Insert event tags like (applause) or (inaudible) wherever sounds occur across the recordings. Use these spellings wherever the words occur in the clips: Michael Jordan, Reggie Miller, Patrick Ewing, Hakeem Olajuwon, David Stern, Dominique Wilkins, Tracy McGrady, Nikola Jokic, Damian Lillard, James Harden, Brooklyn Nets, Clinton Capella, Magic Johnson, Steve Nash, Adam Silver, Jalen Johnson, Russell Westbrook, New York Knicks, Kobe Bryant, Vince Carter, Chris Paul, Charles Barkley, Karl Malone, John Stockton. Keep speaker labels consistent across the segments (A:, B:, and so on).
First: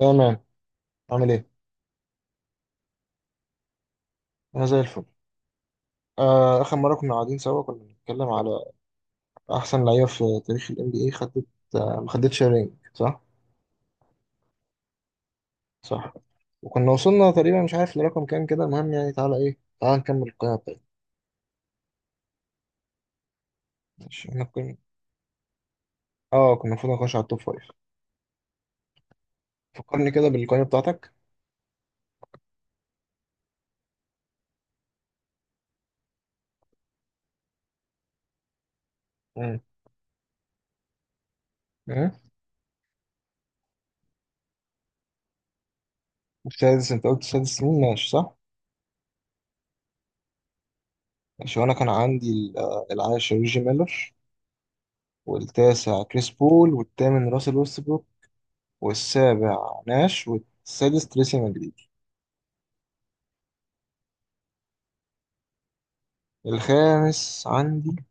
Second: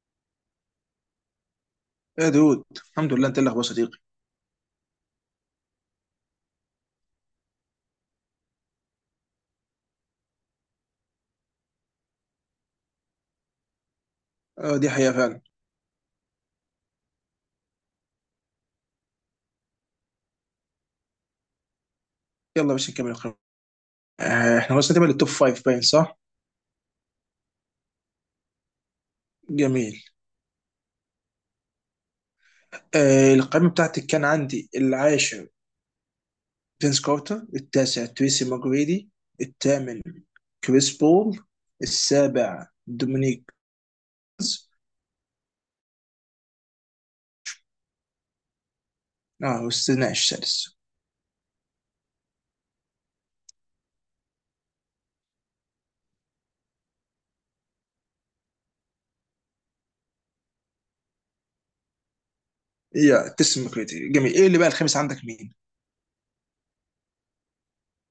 A: تمام. عامل ايه؟
B: يا دود، الحمد لله. انت اللي اخبار صديقي؟
A: انا زي الفل. اخر مره كنا قاعدين سوا كنا بنتكلم على احسن لعيبه في تاريخ الام بي اي خدت، ما خدتش رينج صح؟
B: آه، دي حقيقة فعلا.
A: صح. وكنا وصلنا تقريبا مش عارف لرقم كام كده، المهم يعني تعالى ايه، تعالى نكمل القائمه بتاعتنا.
B: يلا باش نكمل القائمة.
A: ماشي احنا
B: آه،
A: كنا،
B: احنا وصلنا تقريبا للتوب فايف باين صح؟
A: اه كنا المفروض نخش على التوب فايف.
B: جميل.
A: فكرني كده بالقائمه بتاعتك.
B: آه، القائمة بتاعتي كان عندي العاشر فينس كارتر، التاسع تريسي ماجريدي،
A: امم.
B: الثامن كريس بول،
A: ايه.
B: السابع دومينيك كوز.
A: السادس انت قلت السادس مين ماشي صح؟
B: اه، واستثناء السادس.
A: ماشي وانا كان عندي العاشر ريجي ميلر، والتاسع كريس بول، والثامن راسل ويست، والسابع ناش، والسادس تريسي مدريدي.
B: يا تريسي ماجريدي، جميل. ايه اللي بقى الخامس عندك مين؟
A: الخامس عندي،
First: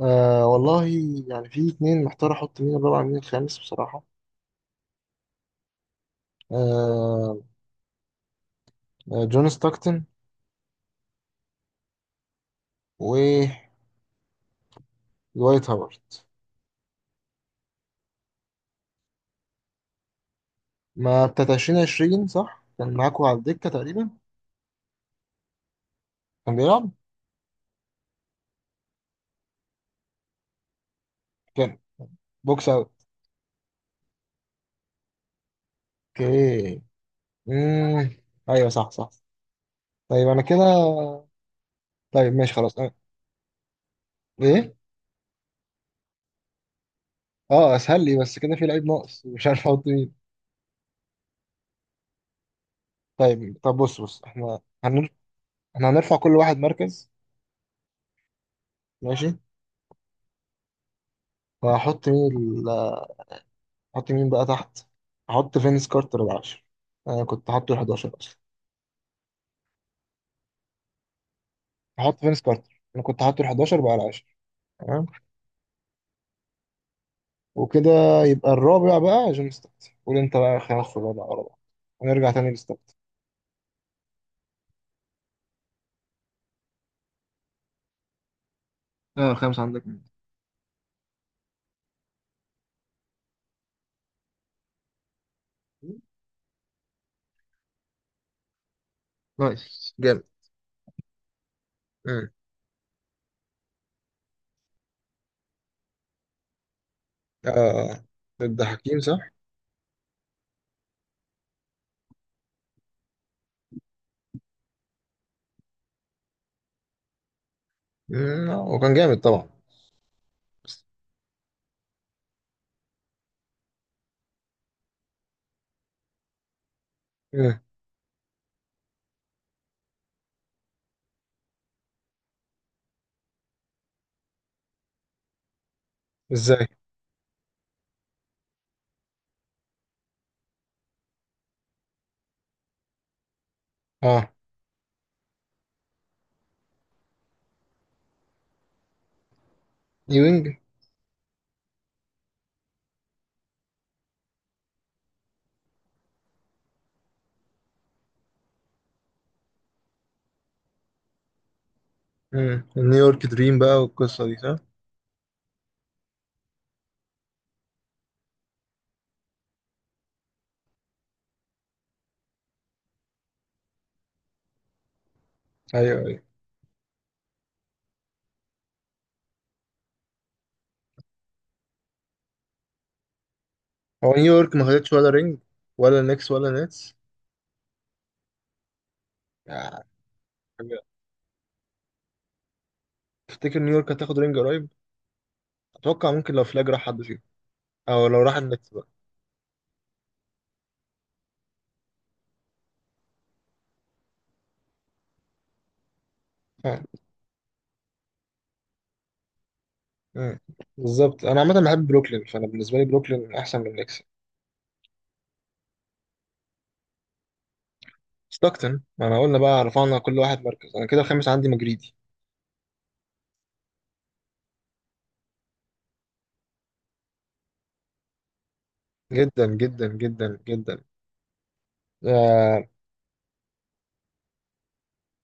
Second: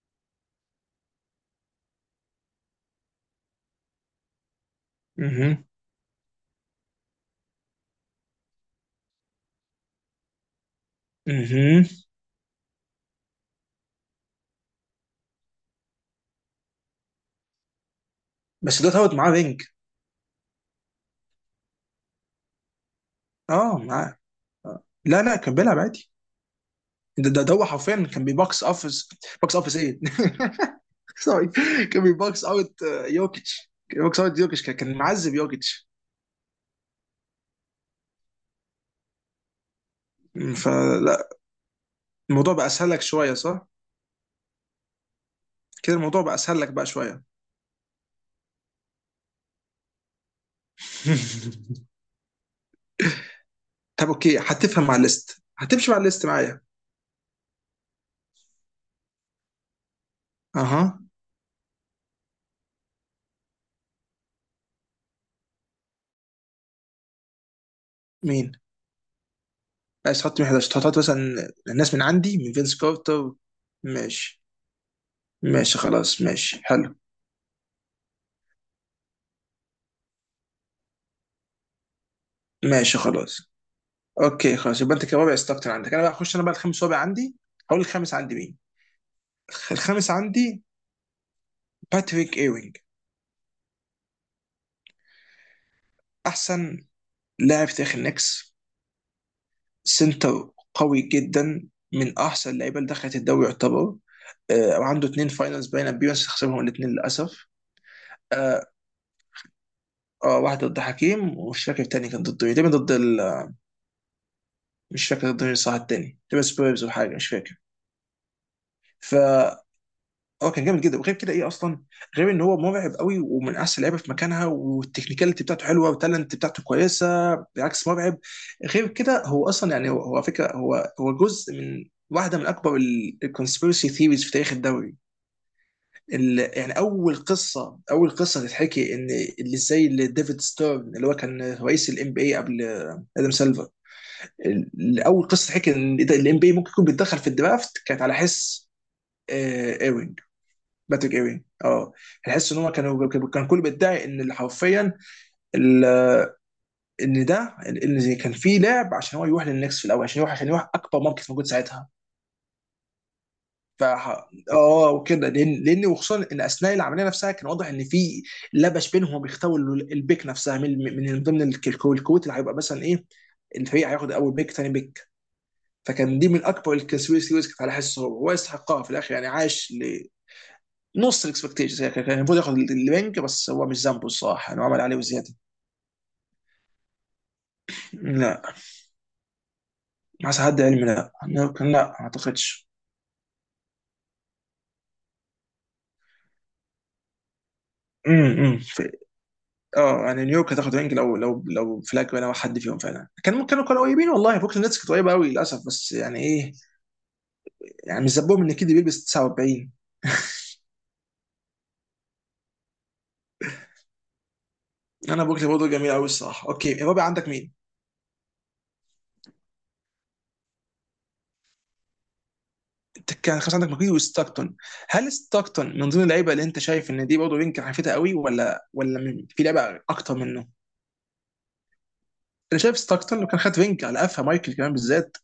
A: آه والله، يعني في اتنين محتار احط مين الرابع مين الخامس بصراحة.
B: اها.
A: آه. جون ستاكتن
B: اها.
A: ودوايت هاورد.
B: بس ده تعود معاه رينج.
A: ما بتاعت 2020 صح؟ كان معاكوا على الدكة
B: اه
A: تقريبا.
B: معاه. آه. لا لا، كان بيلعب عادي.
A: كان بيلعب؟
B: ده هو حرفيا كان بيبوكس اوفيس. بوكس اوفيس ايه؟ (laughs) سوري.
A: كان
B: كان بيبوكس
A: بوكس
B: اوت،
A: اوت.
B: يوكيتش. كان بيبوكس اوت يوكيتش، كان معذب يوكيتش.
A: اوكي. مم. ايوه صح صح. طيب انا كده.
B: فلا.
A: طيب ماشي
B: الموضوع بقى
A: خلاص
B: اسهل
A: أه.
B: لك شويه صح؟
A: ايه؟
B: كده الموضوع بقى اسهل لك بقى شويه.
A: اه اسهل لي بس كده في لعيب ناقص مش عارف احط مين.
B: (laughs)
A: طيب طب بص
B: طب
A: بص
B: اوكي،
A: احنا
B: هتفهم مع الليست،
A: احنا
B: هتمشي مع
A: هنرفع
B: الليست
A: كل واحد
B: معايا.
A: مركز. ماشي.
B: اها.
A: فهحط مين ال... هحط مين بقى تحت. هحط فينس كارتر على 10، انا كنت حاطه ال 11 اصلا.
B: مين عايز تحط مين 11؟ تحط مثلا الناس من
A: هحط
B: عندي
A: فينس
B: من فينس
A: كارتر انا كنت
B: كارتر.
A: حاطه ال 11 بقى على 10.
B: ماشي.
A: تمام.
B: ماشي خلاص، ماشي حلو.
A: وكده يبقى الرابع بقى جون ستوكس، قول انت بقى خمس ورابع ورا بعض ونرجع تاني لستوكس.
B: ماشي خلاص، اوكي خلاص، يبقى انت كرابع استكتر عندك، انا بقى هخش انا بقى الخامس رابع عندي. هقول الخامس عندي مين.
A: اه خمسة عندك
B: الخامس
A: مين؟
B: عندي باتريك ايوينج، احسن لاعب في تاريخ النكس.
A: نايس جامد.
B: سنتر قوي جدا، من
A: امم.
B: احسن اللعيبه اللي دخلت الدوري يعتبر. آه، عنده اثنين فاينلز باين ابيرنس، خسرهم الاثنين للاسف.
A: آه ضد
B: آه.
A: حكيم صح؟
B: واحده ضد حكيم، ومش فاكر الثاني كان ضد ايه، تقريباً ضد ال... مش فاكر ضد مين صح، الثاني تقريبا سبيرز ولا حاجه، مش فاكر.
A: هو كان
B: ف
A: جامد طبعا.
B: اه، كان جامد
A: بس-
B: جدا. وغير كده ايه اصلا، غير ان هو مرعب قوي، ومن احسن اللعيبه في مكانها، والتكنيكاليتي بتاعته حلوه، والتالنت بتاعته كويسه
A: امم.
B: بالعكس مرعب. غير كده هو اصلا يعني هو على فكره هو هو جزء من واحده من اكبر الكونسبيرسي ثيوريز في تاريخ الدوري. ال-
A: ازاي؟
B: يعني اول قصه، اول قصه تتحكي ان اللي زي اللي ديفيد ستيرن، اللي هو كان رئيس الام بي اي قبل ادم سيلفر.
A: اه.
B: ال- اول قصه تحكي ان الام بي ممكن يكون بيتدخل في الدرافت، كانت على حس ايرين.
A: نيوينج.
B: باتريك ايرين، اه. تحس ان هم كانوا، كان كل بيدعي ان اللي حرفيا ال- ان ده، ان كان في لعب عشان هو يروح للنكس في الاول، عشان يروح، عشان يروح اكبر ماركت موجود ساعتها.
A: نيويورك دريم بقى
B: ف
A: والقصة دي صح؟
B: اه، وكده. لان وخصوصا ان اثناء العمليه نفسها كان واضح ان في لبش بينهم، وبيختاروا ال- البيك نفسها من ضمن الك- الكو- الكوت، اللي هيبقى مثلا ايه الفريق هياخد اول بيك، ثاني بيك.
A: ايوه
B: فكان
A: ايوه.
B: دي من اكبر الكونسبيرسي ريسك. على حسه هو، هو يستحقها في الاخر يعني. عاش نص الاكسبكتيشنز، يعني كان المفروض ياخد الوينج، بس هو مش ذنبه
A: هو
B: الصراحه،
A: نيويورك ما
B: انه عمل
A: خدتش
B: عليه
A: ولا
B: وزياده.
A: رينج ولا نكس ولا نتس
B: لا،
A: يعني.
B: حسب حد علمي، لا لا، ما اعتقدش.
A: تفتكر نيويورك هتاخد رينج قريب؟ اتوقع ممكن لو فلاج راح حد فيهم، او لو راح
B: امم.
A: النكس بقى.
B: اه يعني، نيويورك هتاخد وينج لو لو فلاج ولا حد فيهم فعلا. كان ممكن، كانوا قريبين والله. بوكلين نتس كانت قريبه قوي للاسف، بس يعني ايه،
A: آه.
B: يعني مش ذنبهم ان كيدي بيلبس 49.
A: آه. بالظبط. انا عامه بحب بروكلين، فانا بالنسبه لي بروكلين احسن من النكس.
B: انا بوكلين برضه جميل قوي الصراحه. اوكي، الرابع عندك مين؟
A: ستوكتن. ما انا قلنا بقى رفعنا كل واحد مركز، انا كده الخامس عندي مجريدي.
B: انت كان خلاص عندك ماكريدي وستاكتون. هل ستاكتون من ضمن اللعيبه اللي انت شايف ان دي برضه وينج حيفتها قوي؟ ولا من- في
A: جدا
B: لعيبه
A: جدا
B: اكتر
A: جدا
B: منه؟
A: جدا.
B: انا
A: آه.
B: شايف ستاكتون لو كان خد رينج على قفا مايكل كمان بالذات،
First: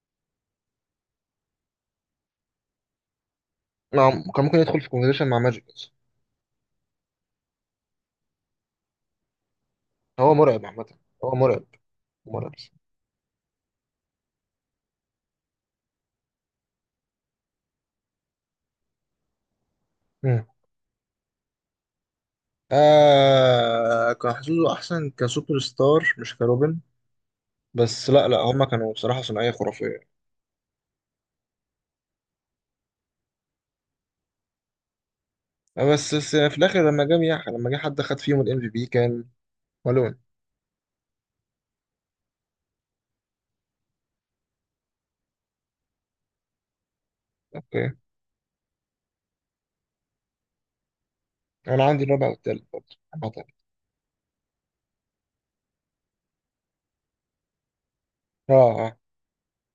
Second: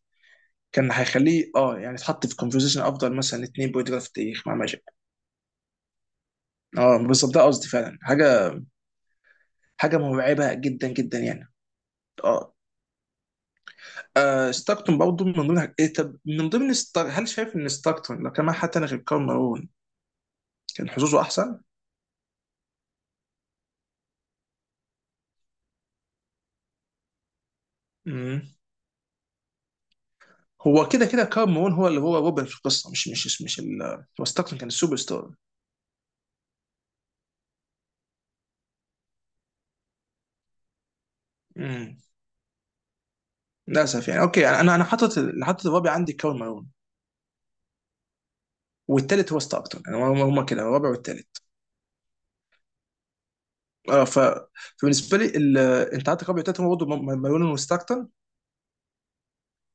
B: كان هيخليه اه يعني يتحط في كونفرزيشن افضل مثلا اتنين بوينت جارد في
A: نعم كان
B: التاريخ مع
A: ممكن يدخل
B: ماجيك.
A: في كونفرسيشن مع ماجيك بس.
B: اه بالظبط ده قصدي فعلا. حاجه، حاجه
A: هو
B: مرعبه
A: مرعب عامه.
B: جدا جدا
A: هو
B: يعني.
A: مرعب.
B: اه.
A: مرعب.
B: ستاكتون برضه من ضمن حاج- إيه، طب من ضمن ستار... هل شايف ان ستاكتون لو كان معاه حد تاني غير كارل مارون،
A: مم.
B: كان حظوظه احسن؟
A: آه كان حظوظه احسن كسوبر ستار مش كروبن. بس لا لا
B: مم.
A: هما كانوا بصراحة ثنائية خرافية.
B: هو كده كده كارل مارون هو اللي هو روبن في القصه. مش ال... هو ستاكتون كان السوبر ستار.
A: بس في الآخر لما لما جه حد خد فيهم الام في بي كان بالون.
B: مم. للاسف يعني. اوكي، انا حاطط، اللي حاطط الرابع عندي كارل مارون،
A: اوكي.
B: والثالث هو ستاركتون، يعني هم هم كده الرابع والثالث.
A: انا عندي الرابع والتالت برضه عامة.
B: اه. فبالنسبه لي ال... انت عندك رابع وثالث هم برضه م- مالون وستاركتون
A: اه. اه.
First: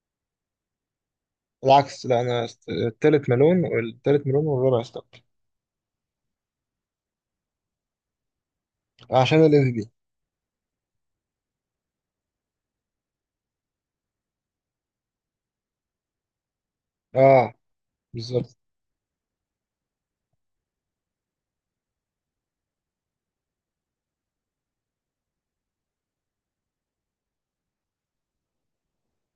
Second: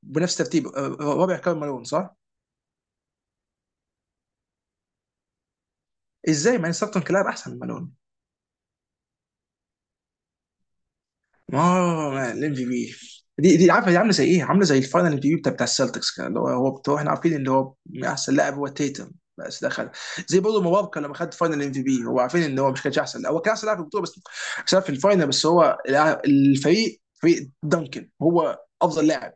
B: بنفس ترتيب. رابع كان مالون
A: العكس.
B: صح؟
A: لا انا التالت مالون، والتالت مالون والرابع ستوك.
B: ازاي مع ان ستاركتون كان لاعب احسن من مالون؟
A: عشان الام في بي.
B: اه الام في بي. دي، عارفه دي عامله زي ايه؟ عامله زي الفاينل ام في بي بتاع السلتكس، كان اللي هو هو بتوع، احنا عارفين اللي
A: اه
B: هو احسن لاعب
A: بالظبط.
B: هو تيتم، بس دخل زي برضه مبابكا لما خد فاينل ام في بي. هو عارفين ان هو مش كانش احسن، هو كان احسن لاعب في البطوله بس عشان في الفاينل بس، هو الع- الفريق، فريق دانكن، هو افضل لاعب.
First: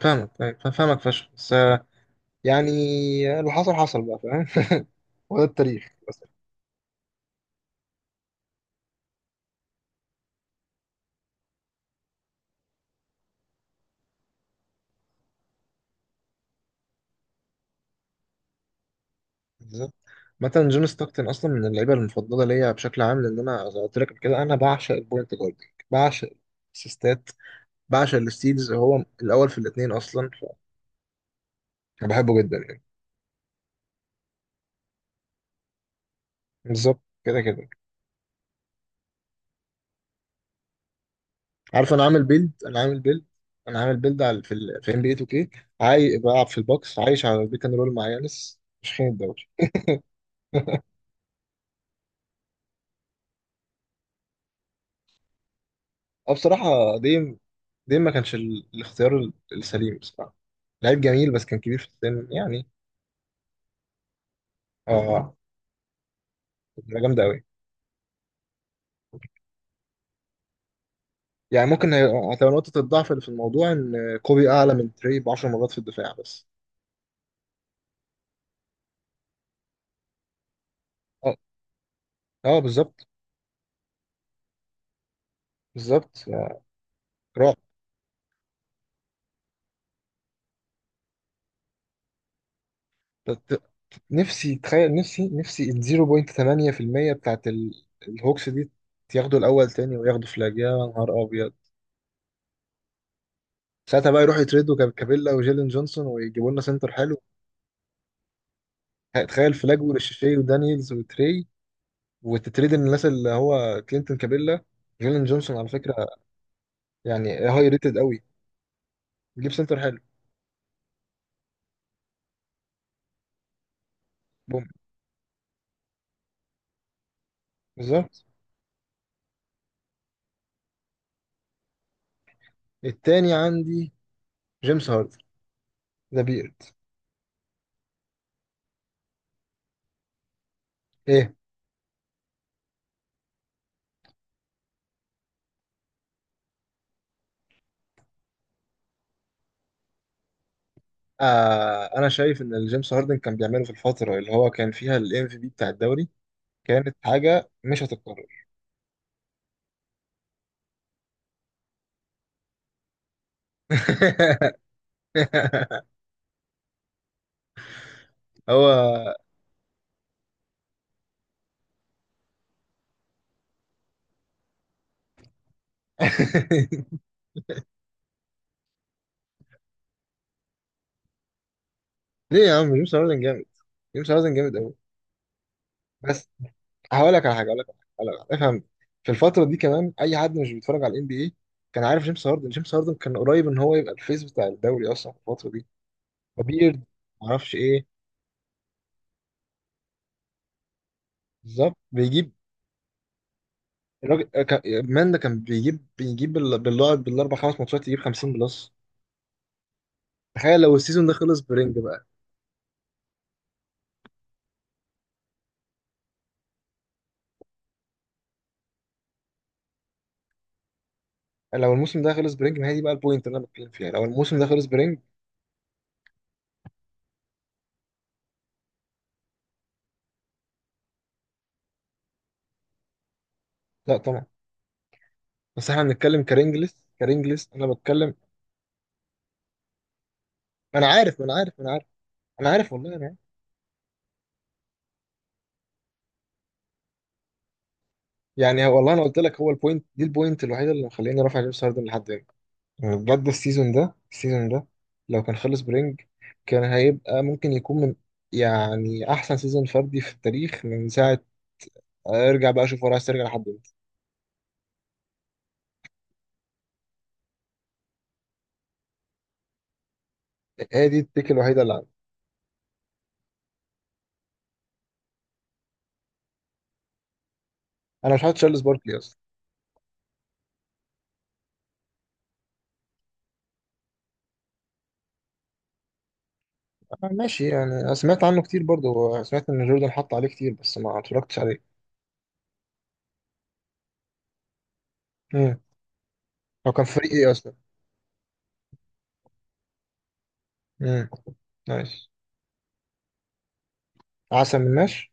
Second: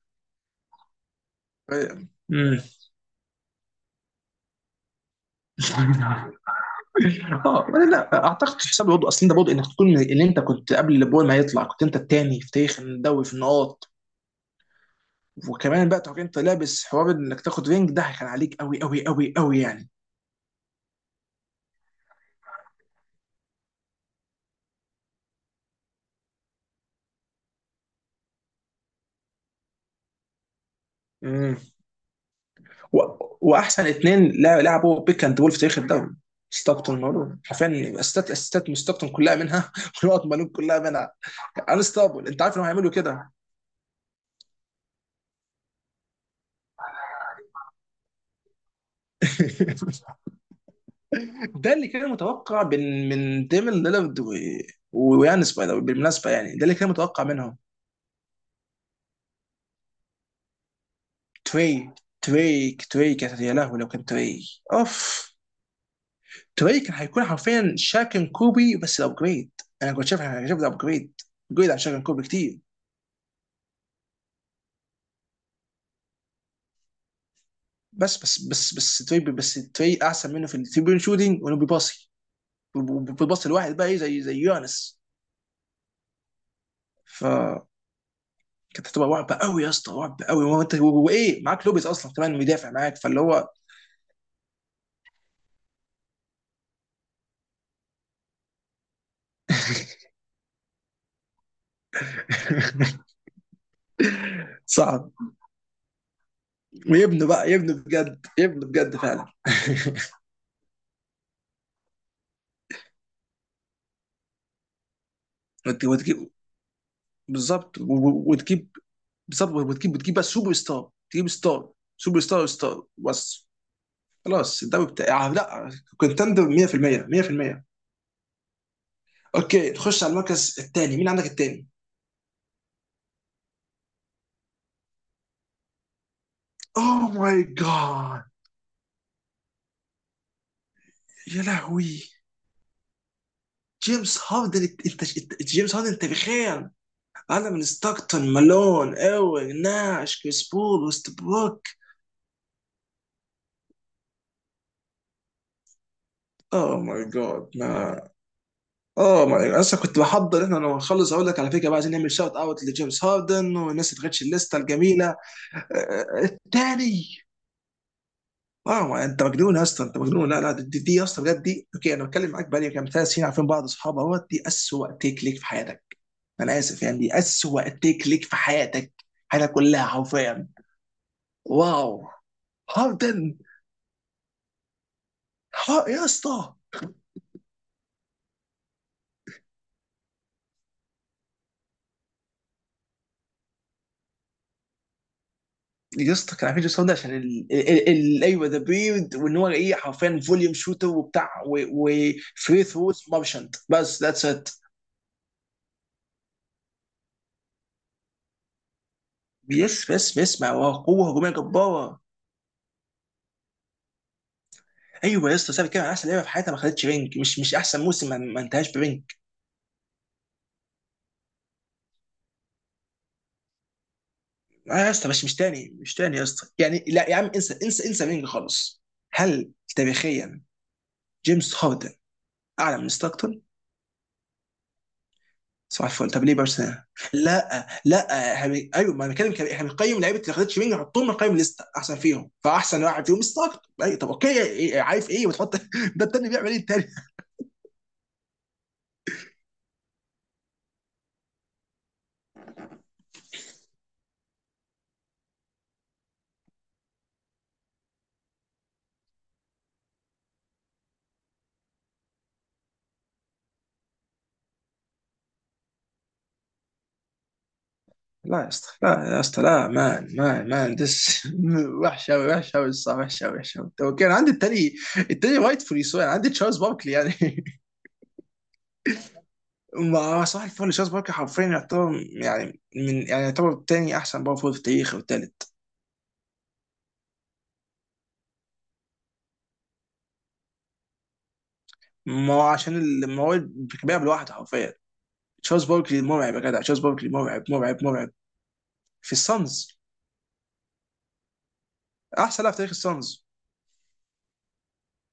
A: فاهمك فشخ بس،
B: امم.
A: يعني اللي حصل حصل بقى فاهم (laughs) وده التاريخ بس.
B: (laughs) اه، ولا لا اعتقد. تحسب برضه اصل انت برضه انك تكون من اللي انت كنت قبل اللي بول ما يطلع، كنت انت التاني في تاريخ الدوري في النقاط، وكمان بقى تبقى انت لابس حوار انك تاخد رينج. ده كان عليك قوي قوي قوي قوي يعني.
A: بالظبط. مثلا جون ستوكتن اصلا من اللعيبه المفضله ليا بشكل عام، لان انا زي ما قلت لك قبل كده انا بعشق البوينت جارد. بعشق السيستات، بعشق الستيلز، هو الاول في الاثنين اصلا.
B: امم.
A: فانا بحبه جدا يعني.
B: و... واحسن اثنين لعبوا بيك اند بول في تاريخ الدوري،
A: بالظبط
B: ستاكتون
A: كده
B: مالون،
A: كده.
B: حرفيا استات استات من ستاكتون كلها منها (laughs) ونقط مالون كلها منها.
A: عارف. انا عامل
B: انستابل. انت
A: بيلد
B: عارف انهم
A: انا
B: هيعملوا
A: عامل بيلد
B: كده.
A: انا عامل بيلد على في ال في ام بي اي 2 كي. عاي بلعب في البوكس عايش على البيك اند رول مع يانس مش خين الدوري.
B: (laughs) ده اللي كان متوقع من ديمن ليلارد و- ويانس باي ذا واي، بالمناسبه
A: اه
B: يعني، ده اللي كان
A: بصراحه.
B: متوقع
A: ديم.
B: منهم.
A: ديم ما كانش الاختيار السليم بصراحه. لعيب جميل بس كان كبير في
B: تري،
A: السن يعني.
B: تري تري كانت يا لهوي لو كان تري. اوف.
A: اه.
B: تري
A: كانت
B: كان
A: جامده
B: هيكون
A: قوي.
B: حرفيا شاكن كوبي بس الابجريد. انا كنت شايف، انا شايف الابجريد،
A: يعني
B: جريد عن
A: ممكن
B: شاكن كوبي
A: هتبقى
B: كتير.
A: نقطه الضعف اللي في الموضوع ان كوبي اعلى من تري ب 10 مرات في الدفاع بس.
B: بس تري، بس تري احسن منه في الثري بوينت
A: اه.
B: شوتنج، وانه بيباصي
A: اه بالظبط.
B: بالباص الواحد بقى ايه زي يانس.
A: بالظبط.
B: ف
A: رعب.
B: كانت هتبقى رعب قوي يا اسطى، رعب قوي. وانت وايه، معاك لوبيز اصلا كمان، مدافع معاك، فاللي هو.
A: نفسي تخيل، نفسي ال 0.8% بتاعت الهوكس دي ياخدوا الاول تاني وياخدوا فلاج، يا نهار ابيض.
B: (laughs)
A: ساعتها بقى يروحوا
B: (applause)
A: يتريدوا
B: صعب.
A: كابيلا وجيلين جونسون ويجيبوا لنا سنتر حلو.
B: ويبنوا بقى، يبنوا بجد، يبنوا بجد فعلا.
A: تخيل فلاج وريشيشي ودانييلز وتري، وتتريد الناس اللي هو كلينتون كابيلا، جيلين جونسون
B: (applause)
A: على فكره.
B: وتجيب.
A: يعني هاي
B: بالظبط،
A: ريتد قوي.
B: وتجيب. بالظبط،
A: جيب سنتر حلو.
B: وتجيب، بس سوبر ستار. تجيب ستار، سوبر ستار، ستار بس. خلاص
A: بوم.
B: الدوري بتاع لا. كونتندر 100%، 100%.
A: بالظبط.
B: اوكي، تخش على المركز الثاني، مين عندك الثاني؟
A: التاني عندي جيمس هاردن، ذا بيرد.
B: اوه ماي جاد.
A: ايه.
B: يا لهوي. جيمس هاردن، جيمس هاردن انت بخير؟ انا من ستاكتون، مالون، اوين، ناش، كريس بول، وست.
A: آه انا شايف ان الجيمس هاردن كان بيعمله في الفتره اللي هو كان فيها الام في بي بتاع الدوري
B: اوه
A: كانت
B: ماي جاد
A: حاجة
B: ما
A: مش هتتكرر.
B: اوه ماي جاد، اصلا كنت بحضر احنا لما نخلص اقول لك على فكره بقى، عايزين نعمل شوت اوت لجيمس هاردن والناس اللي تغيرش الليسته
A: (laughs)
B: الجميله. التاني. اه، ما
A: هو.
B: انت مجنون يا اسطى، انت مجنون. لا لا، دي يا اسطى، بجد دي اوكي، انا بتكلم معاك بقالي كام ثلاث سنين، عارفين بعض، اصحاب، اهوت دي اسوأ تيك ليك في حياتك. انا اسف
A: (laughs)
B: يعني، دي اسوأ تيك ليك في حياتك، حياتك كلها حرفيا. واو.
A: ليه يا عم جيمس
B: هاردن.
A: هاردن جامد. جيمس هاردن جامد قوي.
B: يا
A: بس.
B: اسطى.
A: هقول لك على حاجة هقول لك على حاجة هقول لك على حاجة. افهم. في الفترة دي كمان أي حد مش بيتفرج على الان بي اي كان عارف جيمس هاردن. جيمس هاردن كان قريب إن هو يبقى الفيس بتاع الدوري أصلا في الفترة دي.
B: يا اسطى، كان عارفين
A: كبير.
B: جيسون ده عشان ال...
A: معرفش إيه.
B: ال... ال... ايوه، ذا بريد، وان هو ايه حرفيا فوليوم شوتر وبتاع
A: بالظبط بيجيب.
B: وفري ثروز مارشنت، بس ذاتس
A: الراجل،
B: ات.
A: مان ده كان بيجيب بالله بالأربع خمس ماتشات يجيب 50 بلس.
B: بيس بس
A: تخيل
B: مع
A: لو السيزون
B: قوه
A: ده
B: هجوميه
A: خلص برينج.
B: جباره. ايوه يا اسطى، سابق كده احسن لعيبه في حياتها ما خدتش رينج، مش احسن موسم، ما انتهاش برينج.
A: لو الموسم ده خلص برينج، ما هي دي بقى البوينت اللي انا بتكلم فيها، لو الموسم ده خلص
B: آه يا
A: برينج.
B: اسطى، مش تاني، مش تاني يا اسطى يعني. لا يا عم، انسى، انسى انسى رينج خالص. هل تاريخيا جيمس هاردن اعلى من ستاكتون؟
A: لا طبعا. بس احنا
B: صباح الفل،
A: بنتكلم
B: طب ليه
A: كرينجلس،
B: بارسنال؟
A: كرينجلس انا
B: لا
A: بتكلم.
B: لا، احنا بن- ايوه، ما انا بتكلم كده، احنا بنقيم لعيبه اللي خدتش مني
A: انا
B: نحطهم من
A: عارف
B: قائمه
A: انا عارف
B: الليسته،
A: انا عارف
B: احسن فيهم،
A: انا عارف
B: فاحسن
A: والله انا
B: واحد
A: عارف.
B: فيهم ستارت. اي طب اوكي، إيه، عارف ايه وتحط (laughs) ده التاني بيعمل ايه التاني؟
A: يعني هو والله انا قلت لك، هو البوينت دي البوينت الوحيده اللي مخليني رافع جيمس هاردن لحد هنا. يعني بجد السيزون ده لو كان خلص برينج كان هيبقى ممكن يكون من يعني احسن سيزون فردي في التاريخ من ساعه. ارجع بقى اشوف هو عايز ترجع لحد امتى.
B: لا يا اسطى لا. يا اسطى لا، مان مان مان
A: هي دي
B: دس
A: التيك الوحيده اللي
B: (laughs)
A: عندي.
B: وحش قوي، وحش قوي الصراحه، وحش قوي، وحش قوي. طب اوكي، انا عندي التاني. التاني وايت فولي سو، انا عندي تشارلز باركلي يعني. (laughs)
A: انا مش حاطط تشارلز باركلي اصلا.
B: ما صح الفل، تشارلز باركلي حرفيا يعتبر، يعني من يعني، يعتبر تاني احسن باور فول في التاريخ والتالت.
A: ماشي يعني أنا سمعت عنه كتير، برضه سمعت ان جوردن حط عليه كتير بس ما اتفرجتش عليه.
B: ما هو عشان ال-، ما هو بيلعب لوحده حرفيا.
A: امم.
B: تشارلز باركلي مرعب يا جدع،
A: هو
B: تشارلز
A: كان
B: باركلي
A: فريق ايه
B: مرعب،
A: اصلا.
B: مرعب، مرعب. في السانز.
A: امم. نايس.
B: احسن لاعب في تاريخ السانز.
A: عسل من ماش.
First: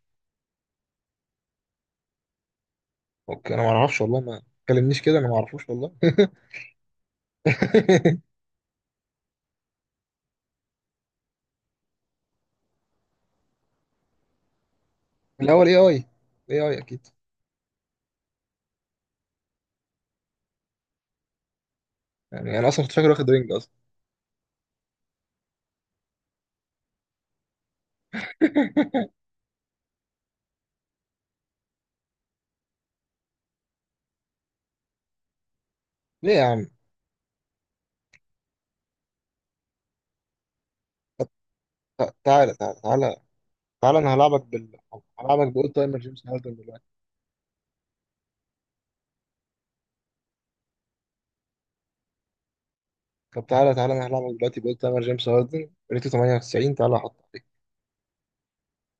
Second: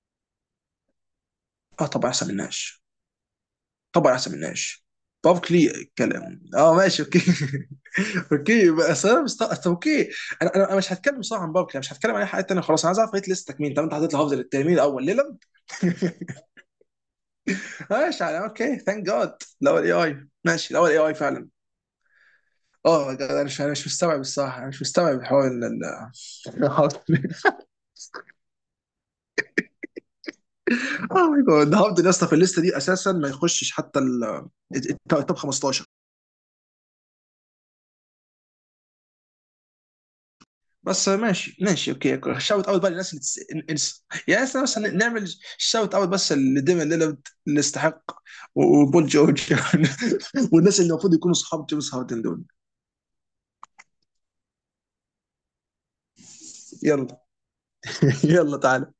B: اه طبعا احسن من ناش.
A: اوكي انا ما اعرفش
B: طبعا
A: والله،
B: احسن من
A: ما
B: ناش.
A: كلمنيش كده انا ما اعرفوش والله.
B: باركلي كلام، اه ماشي اوكي. (laughs)
A: (laughs)
B: اوكي بس انا مست... أصل اوكي. انا مش هتكلم صراحه عن باركلي، أنا مش هتكلم عن اي حاجه ثانيه خلاص. انا عايز اعرف ريت ليستك مين. طب انت حطيت لحافظ التاني مين، الاول ليلم؟
A: الاول اي اي.
B: (laughs)
A: اي اي اكيد.
B: ماشي على اوكي، ثانك جاد. الاول اي اي، ماشي، الاول اي اي فعلا.
A: يعني انا اصلا كنت
B: اه
A: فاكر
B: يا جدع،
A: واخد
B: انا
A: رينج
B: مش
A: اصلا.
B: انا مش مستوعب الصراحه، انا مش مستوعب حوار ال- ال- (laughs)
A: (laughs)
B: اه ماي جاد. هاردن يا اسطى في الليسته دي اساسا ما يخشش حتى ال التوب 15.
A: ليه يا عم؟
B: بس ماشي ماشي
A: تع-
B: اوكي.
A: تعالى
B: شاوت
A: تعالى
B: اوت بقى للناس
A: تعالى
B: اللي تس...
A: تعالى
B: نس...
A: انا هلعبك
B: يعني احنا بس
A: بال،
B: نعمل
A: هلعبك باول
B: شاوت
A: تايمر
B: اوت
A: جيمس
B: بس
A: هاردن دلوقتي.
B: لديمن ليلارد اللي يستحق، وبول جورج. (laughs) والناس اللي المفروض يكونوا صحاب جيمس هاردن دول.
A: طب تعالى تعالى انا هلعبك دلوقتي باول تايمر جيمس هاردن ريتو 98، تعالى احط
B: يلا. (laughs) يلا تعال.